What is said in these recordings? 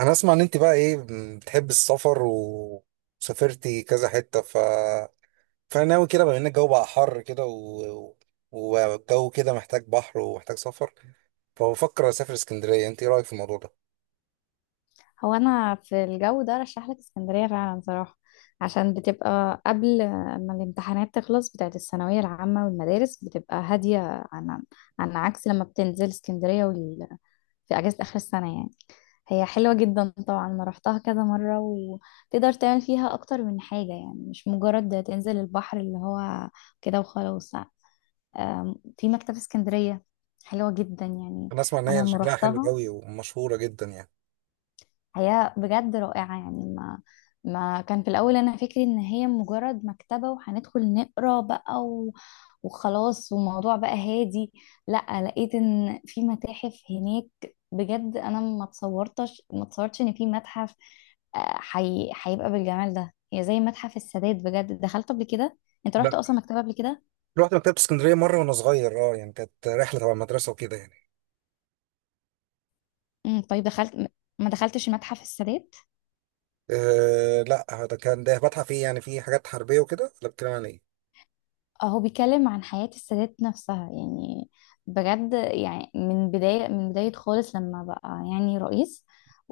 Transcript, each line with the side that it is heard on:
right: انا اسمع ان انت بقى ايه؟ بتحب السفر وسافرتي كذا حتة فناوي كده، بما ان الجو بقى حر كده والجو كده محتاج بحر ومحتاج سفر، فبفكر اسافر اسكندرية. انت ايه رأيك في الموضوع ده؟
left: هو انا في الجو ده رشح لك اسكندريه فعلا صراحه، عشان بتبقى قبل ما الامتحانات تخلص بتاعت الثانويه العامه، والمدارس بتبقى هاديه عن عن عكس لما بتنزل اسكندريه في اجازه اخر السنه يعني. هي حلوه جدا طبعا، انا رحتها كذا مره وتقدر تعمل فيها اكتر من حاجه، يعني مش مجرد تنزل البحر اللي هو كده وخلاص. في مكتبه اسكندريه حلوه جدا يعني.
right: انا اسمع ان
left: انا
right: هي
left: لما
right: شكلها حلو
left: رحتها
right: قوي ومشهورة جدا يعني.
left: هي بجد رائعة يعني، ما كان في الأول أنا فكري إن هي مجرد مكتبة وهندخل نقرا بقى وخلاص والموضوع بقى هادي. لا، لقيت إن في متاحف هناك بجد، أنا ما تصورتش إن في متحف، هيبقى بالجمال ده. هي زي متحف السادات، بجد دخلت قبل كده. أنت
right: لا،
left: رحت أصلا مكتبة قبل كده؟
right: رحت مكتبة اسكندرية مرة وانا صغير، اه يعني كانت رحلة تبع المدرسة وكده يعني.
left: امم، طيب دخلت، ما دخلتش متحف السادات؟
right: أه لا، ده كان ده متحف ايه يعني، فيه حاجات حربية وكده ولا بتتكلم عن ايه؟
left: هو بيتكلم عن حياة السادات نفسها يعني، بجد يعني من بداية خالص لما بقى يعني رئيس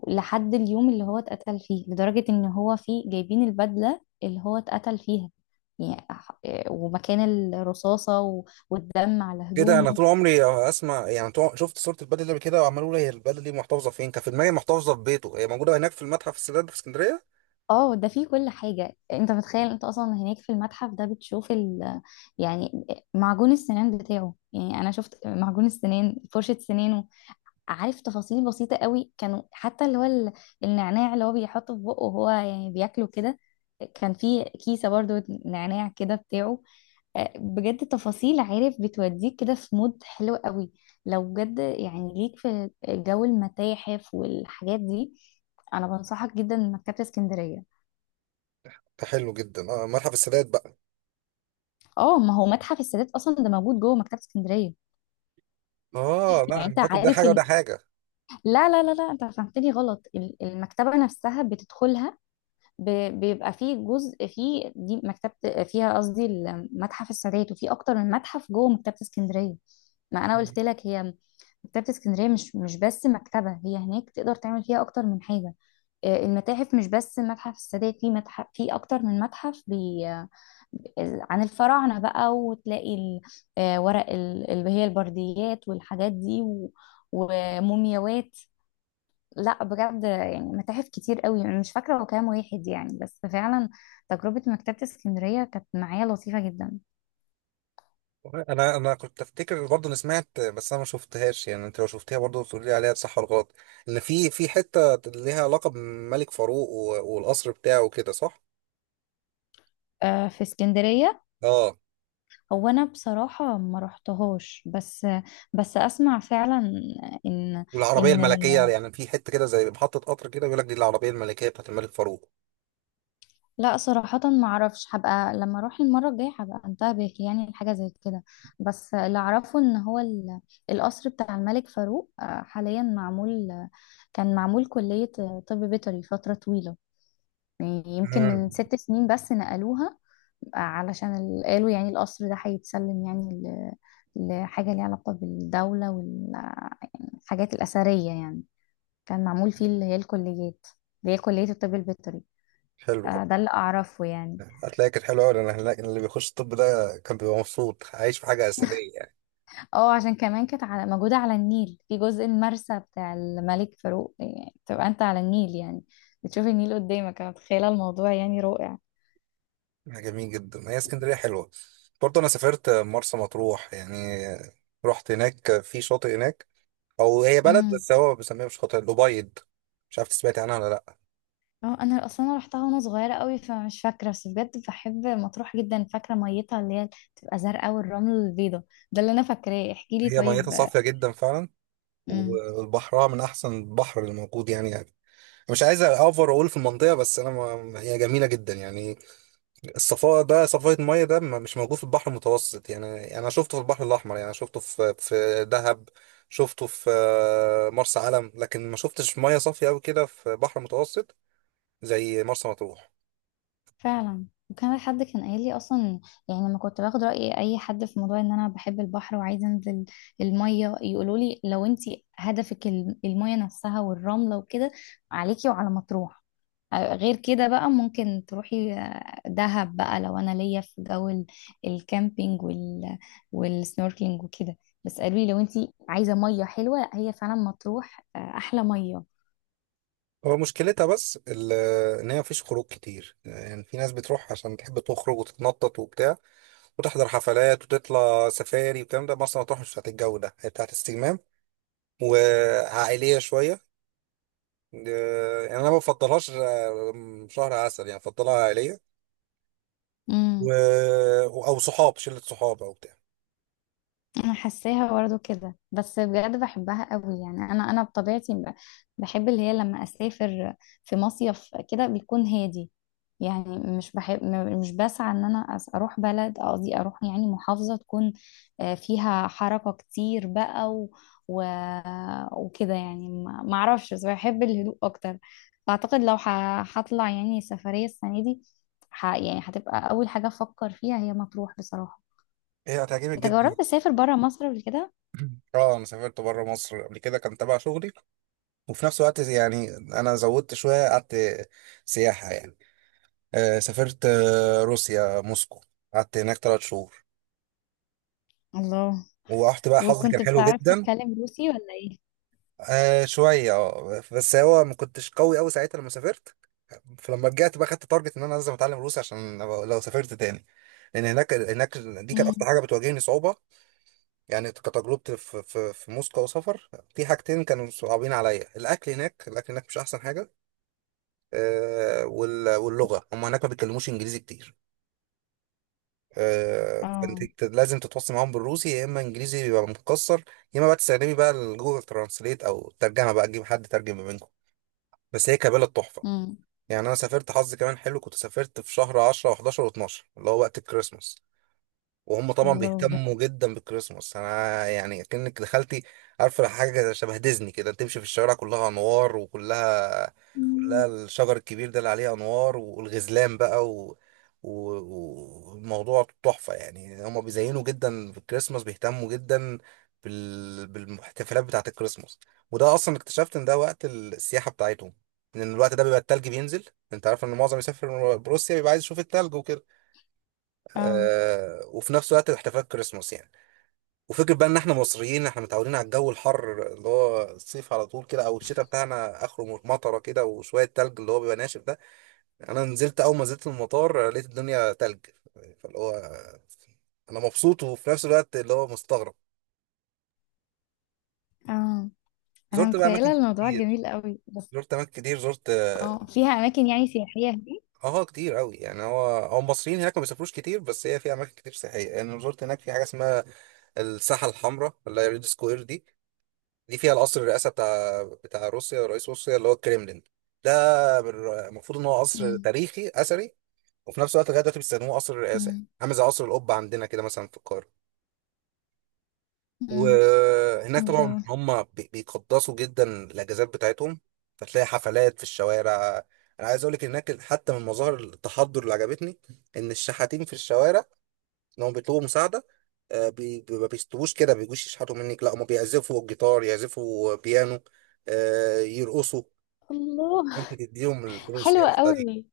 left: لحد اليوم اللي هو اتقتل فيه، لدرجة ان هو فيه جايبين البدلة اللي هو اتقتل فيها يعني. ومكان الرصاصة والدم على
right: كده انا
left: هدومه.
right: طول عمري اسمع، يعني طول شفت صوره البلد دي قبل كده وعمال اقول هي البلد دي محتفظه فين؟ كان في دماغي محتفظه في بيته، هي موجوده هناك في المتحف السادات في اسكندريه.
left: اه، ده فيه كل حاجة انت متخيل، انت اصلا هناك في المتحف ده بتشوف يعني معجون السنان بتاعه. يعني انا شفت معجون السنان، فرشة سنانه، عارف، تفاصيل بسيطة قوي كانوا، حتى اللي هو النعناع اللي هو بيحطه في بقه وهو يعني بياكله كده، كان في كيسة برضو نعناع كده بتاعه. آه، بجد تفاصيل، عارف، بتوديك كده في مود حلو قوي. لو بجد يعني ليك في جو المتاحف والحاجات دي، انا بنصحك جدا مكتبة اسكندرية.
right: حلو جدا، اه متحف السادات بقى.
left: اه، ما هو متحف السادات اصلا ده موجود جوه مكتبة اسكندرية.
right: اه
left: يعني
right: لا، انا
left: انت
right: فاكر ده
left: عارف
right: حاجه وده حاجه.
left: لا لا لا لا، انت فهمتني غلط. المكتبة نفسها بتدخلها، بيبقى فيه جزء فيه، دي مكتبة فيها، قصدي المتحف السادات، وفي أكتر من متحف جوه مكتبة اسكندرية. ما أنا قلت لك هي مكتبة اسكندرية، مش بس مكتبة، هي هناك تقدر تعمل فيها أكتر من حاجة. آه، المتاحف مش بس متحف السادات، في متحف، في أكتر من متحف، بي آه، عن الفراعنة بقى، وتلاقي ورق اللي هي البرديات والحاجات دي ومومياوات. لا بجد يعني متاحف كتير قوي، انا مش فاكره هو كام واحد يعني، بس فعلا تجربه مكتبه اسكندريه كانت معايا لطيفه جدا.
right: انا كنت افتكر برضه، انا سمعت بس انا ما شفتهاش يعني، انت لو شفتيها برضه تقول لي عليها صح ولا غلط. ان في حته ليها علاقه بملك فاروق والقصر بتاعه وكده، صح؟
left: آه، في اسكندريه.
right: اه،
left: هو انا بصراحه ما رحتهاش، بس بس اسمع فعلا ان
right: والعربيه
left: ان
right: الملكيه يعني، في حته كده زي محطه قطر كده بيقول لك دي العربيه الملكيه بتاعت الملك فاروق.
left: لا صراحه ما اعرفش، هبقى لما اروح المره الجايه هبقى انتبه يعني لحاجه زي كده. بس اللي اعرفه ان هو القصر بتاع الملك فاروق آه، حاليا معمول، كان معمول كليه طب بيطري فتره طويله، يعني يمكن من
right: امم،
left: ست سنين بس نقلوها. علشان قالوا يعني القصر ده هيتسلم يعني لحاجة ليها علاقة بالدولة والحاجات الأثرية يعني. كان معمول فيه اللي هي الكليات، اللي هي كلية الطب البيطري.
right: حلو.
left: آه، ده اللي أعرفه يعني.
right: هتلاقي كانت حلوة أوي، لأن هناك اللي بيخش الطب ده كان بيبقى مبسوط عايش في حاجة أثرية يعني.
left: اه، عشان كمان كانت موجودة على النيل في جزء المرسى بتاع الملك فاروق، يعني تبقى أنت على النيل يعني، بتشوف النيل قدامك، أنا متخيلة الموضوع يعني.
right: حاجة جميل جدا هي اسكندرية حلوة. برضه أنا سافرت مرسى مطروح يعني، رحت هناك في شاطئ هناك، أو هي بلد
left: رائع.
right: بس هو بيسميها، مش شاطئ الأبيض، مش عارف سمعت عنها ولا لأ.
left: اه انا اصلا انا رحتها وانا صغيره قوي فمش فاكره، بس بجد بحب مطروح جدا، فاكره ميتها اللي هي بتبقى زرقاء والرمل البيضه، ده اللي انا فاكراه، احكي لي
right: هي ميتها
left: طيب.
right: صافية جدا فعلا،
left: امم.
right: وبحرها من أحسن البحر اللي موجود يعني، يعني. مش عايز أوفر أقول في المنطقة، بس أنا ما... هي جميلة جدا يعني. الصفاء ده، صفاء المية ده، مش موجود في البحر المتوسط يعني. يعني انا شفته في البحر الاحمر، يعني شفته في دهب، شفته في مرسى علم، لكن ما شفتش مية صافية قوي كده في بحر متوسط زي مرسى مطروح.
left: فعلا، وكان حد كان قايل لي اصلا يعني لما كنت باخد راي اي حد في موضوع ان انا بحب البحر وعايزه انزل الميه، يقولوا لي لو انت هدفك الميه نفسها والرمله وكده، عليكي وعلى مطروح. آه، غير كده بقى ممكن تروحي آه، دهب بقى لو انا ليا في جو الكامبينج والسنوركلينج وكده. بس قالوا لي لو انت عايزه ميه حلوه، هي فعلا مطروح آه، احلى ميه.
right: هو مشكلتها بس ان هي مفيش خروج كتير يعني، في ناس بتروح عشان تحب تخرج وتتنطط وبتاع، وتحضر حفلات وتطلع سفاري والكلام ده. مرسى مطروح مش بتاعت الجو ده، هي بتاعت استجمام وعائليه شويه. يعني انا ما بفضلهاش شهر عسل يعني، بفضلها عائليه و...
left: امم.
right: او صحاب، شله صحاب او بتاع.
left: انا حاساها برضه كده، بس بجد بحبها قوي يعني، انا انا بطبيعتي بحب اللي هي لما اسافر في مصيف كده بيكون هادي يعني، مش بحب مش بسعى ان انا اروح بلد، قصدي اروح يعني محافظة تكون آه، فيها حركة كتير بقى و... وكده يعني، ما اعرفش، بس بحب الهدوء اكتر. فاعتقد لو هطلع يعني سفرية السنة دي، ح... يعني هتبقى اول حاجة افكر فيها هي مطروح بصراحة.
right: هي هتعجبك
left: انت
right: جدا.
left: جربت تسافر برا مصر قبل كده؟
right: اه، انا سافرت بره مصر قبل كده، كان تبع شغلي وفي نفس الوقت يعني انا زودت شويه، قعدت سياحه يعني. آه سافرت آه روسيا، موسكو، قعدت هناك 3 شهور
left: الله.
right: ورحت بقى، حظي كان
left: وكنت
right: حلو
left: بتعرف
right: جدا.
left: تتكلم روسي ولا ايه؟
right: آه شويه اه، بس هو ما كنتش قوي قوي ساعتها لما سافرت، فلما رجعت بقى خدت تارجت ان انا لازم اتعلم روسي، عشان لو سافرت تاني، لان هناك دي كانت اكتر
left: امم.
right: حاجه بتواجهني صعوبه. يعني كتجربتي في في موسكو وسفر، في حاجتين كانوا صعبين عليا: الاكل هناك، الاكل هناك مش احسن حاجه. آه واللغه، هم هناك ما بيتكلموش انجليزي كتير. آه فانت
left: اه.
right: لازم تتواصل معاهم بالروسي، يا اما انجليزي بيبقى متكسر، يا اما بقى تستخدمي بقى الجوجل ترانسليت، او الترجمه بقى تجيب حد ترجم ما بينكم. بس هي كبلد تحفه.
left: امم.
right: يعني انا سافرت، حظي كمان حلو، كنت سافرت في شهر 10 و11 و12، اللي هو وقت الكريسماس. وهم طبعا
left: الله، بجد.
right: بيهتموا جدا بالكريسماس، انا يعني كأنك دخلتي، عارفه، حاجه شبه ديزني كده، تمشي في الشوارع كلها انوار وكلها، كلها
left: مم.
right: الشجر الكبير ده اللي عليه انوار والغزلان بقى و... والموضوع تحفه. يعني هم بيزينوا جدا بالكريسماس، بيهتموا جدا بالاحتفالات بتاعه الكريسماس. وده اصلا اكتشفت ان ده وقت السياحه بتاعتهم، ان الوقت ده بيبقى التلج بينزل. انت عارف ان معظم يسافر بروسيا بيبقى عايز يشوف التلج وكده.
left: اه.
right: آه، وفي نفس الوقت احتفالات كريسماس يعني. وفكرة بقى ان احنا مصريين، احنا متعودين على الجو الحر اللي هو الصيف على طول كده، او الشتاء بتاعنا اخره مطره كده وشوية تلج اللي هو بيبقى ناشف ده. انا نزلت، اول ما نزلت المطار لقيت الدنيا تلج، فاللي هو انا مبسوط وفي نفس الوقت اللي هو مستغرب.
left: اه، انا
right: زرت بقى
left: متخيله
right: اماكن
left: الموضوع
right: كتير،
left: جميل قوي. بس
right: زرت اماكن كتير، زرت اه
left: اه، فيها اماكن يعني سياحيه هناك؟
right: آه، كتير قوي يعني. هو المصريين هناك ما بيسافروش كتير، بس هي في اماكن كتير سياحيه يعني. أنا زرت هناك في حاجه اسمها الساحه الحمراء، اللي هي ريد سكوير دي. دي فيها القصر الرئاسة بتاع روسيا، رئيس روسيا، اللي هو الكريملين ده. المفروض ان هو قصر
left: امم.
right: تاريخي اثري، وفي نفس الوقت لغايه دلوقتي بيستخدموه قصر الرئاسة يعني.
left: امم.
right: عامل زي قصر القبة عندنا كده مثلا في القاهرة.
left: امم.
right: وهناك طبعا
left: الله.
right: هم بيقدسوا جدا الاجازات بتاعتهم، فتلاقي حفلات في الشوارع. انا عايز اقول لك هناك حتى من مظاهر التحضر اللي عجبتني، ان الشحاتين في الشوارع، ان هم بيطلبوا مساعده، ما بيستووش كده، ما بيجوش يشحتوا منك، لا هم بيعزفوا جيتار، يعزفوا بيانو، يرقصوا،
left: الله.
right: انت تديهم الفلوس
left: حلو
right: يعني، بتاع دي.
left: قوي.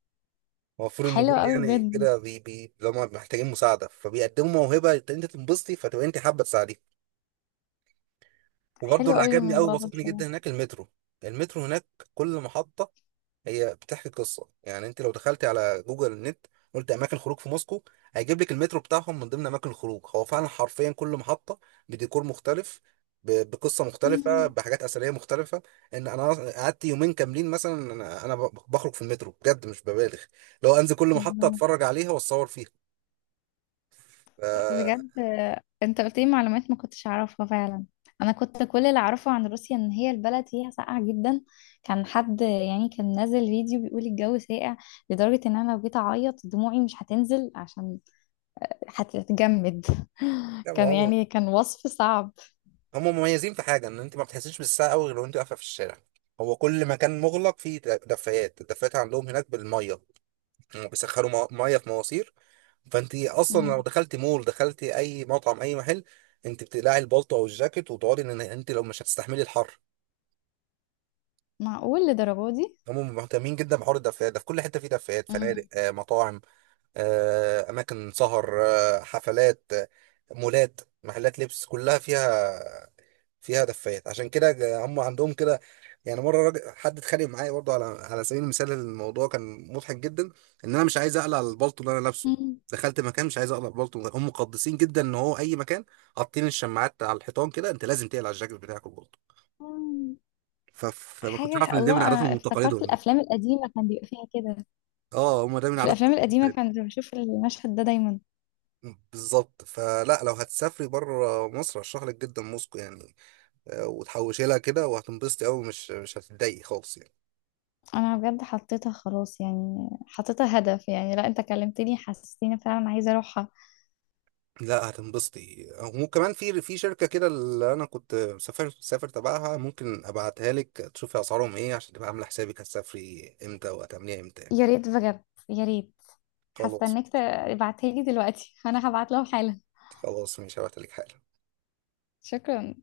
right: المفروض ان دول
left: حلو قوي
right: يعني
left: بجد.
right: كده بي لما محتاجين مساعده فبيقدموا موهبه، انت تنبسطي فتبقى انت حابه تساعديه. وبرضه
left: حلو
right: اللي
left: قوي
right: عجبني قوي،
left: الموضوع ده
right: بسطني
left: بصراحه.
right: جدا هناك، المترو. المترو هناك، كل محطه هي بتحكي قصه. يعني انت لو دخلتي على جوجل نت، قلت اماكن خروج في موسكو، هيجيب لك المترو بتاعهم من ضمن اماكن الخروج. هو فعلا حرفيا كل محطه بديكور مختلف، بقصه مختلفه،
left: امم.
right: بحاجات اثريه مختلفه. ان انا قعدت يومين كاملين مثلا انا بخرج في المترو، بجد مش ببالغ، لو انزل كل محطه
left: الله،
right: اتفرج عليها واتصور فيها ف...
left: بجد. انت قلت لي معلومات ما كنتش اعرفها فعلا. انا كنت كل اللي اعرفه عن روسيا ان هي البلد فيها ساقعه جدا. كان حد يعني كان نازل فيديو بيقول الجو ساقع لدرجه ان انا لو جيت اعيط دموعي مش هتنزل عشان هتجمد.
right: لا. ما
left: كان
right: هو
left: يعني كان وصف صعب.
right: هم مميزين في حاجه، ان انت ما بتحسيش بالساعه قوي غير وانت واقفه في الشارع، هو كل مكان مغلق فيه دفايات. الدفايات عندهم هناك بالميه، مم، بيسخنوا ميه في مواسير. فانت اصلا لو
left: مم.
right: دخلتي مول، دخلتي اي مطعم، اي محل، انت بتقلعي البلطو او الجاكيت وتقعدي، ان انت لو مش هتستحملي الحر.
left: معقول لدرجه دي؟
right: هم مهتمين جدا بحوار الدفايات ده، في كل حته في دفايات، فنادق،
left: مم.
right: آه، مطاعم، آه، اماكن سهر، آه، حفلات، آه، مولات، محلات لبس، كلها فيها، فيها دفايات. عشان كده هم عندهم كده. يعني مره راجل، حد اتخانق معايا برضه، على على سبيل المثال، الموضوع كان مضحك جدا، ان انا مش عايز اقلع البلطو اللي انا لابسه.
left: مم.
right: دخلت مكان، مش عايز اقلع البلطو، هم مقدسين جدا ان هو اي مكان حاطين الشماعات على الحيطان كده، انت لازم تقلع الجاكيت بتاعك والبلطو.
left: مم.
right: فما كنتش عارف
left: حاجه.
right: ان ده من
left: الله، انا
right: عاداتهم وتقاليدهم
left: افتكرت
right: يعني.
left: الافلام القديمه كان بيبقى فيها كده.
right: اه، هم ده من
left: في الافلام
right: عاداتهم
left: القديمه
right: وتقاليدهم.
left: كان بشوف المشهد ده دايما.
right: بالظبط، فلا، لو هتسافري بره مصر ارشح لك جدا موسكو يعني. آه، وتحوشي لها كده وهتنبسطي قوي، مش هتتضايقي خالص يعني.
left: انا بجد حطيتها خلاص يعني، حطيتها هدف يعني، لا انت كلمتني حسستيني فعلا عايزه اروحها.
right: لا هتنبسطي. وكمان في شركة كده، اللي أنا كنت مسافر تبعها، ممكن أبعتها لك تشوفي أسعارهم إيه، عشان تبقى عاملة حسابك هتسافري إمتى وهتعمليها إمتى يعني.
left: يا ريت بجد، يا ريت.
right: خلاص.
left: هستناك. تبعتها لي دلوقتي؟ انا هبعت لهم حالا.
right: خلاص مش هبعتلك حالا.
left: شكرا.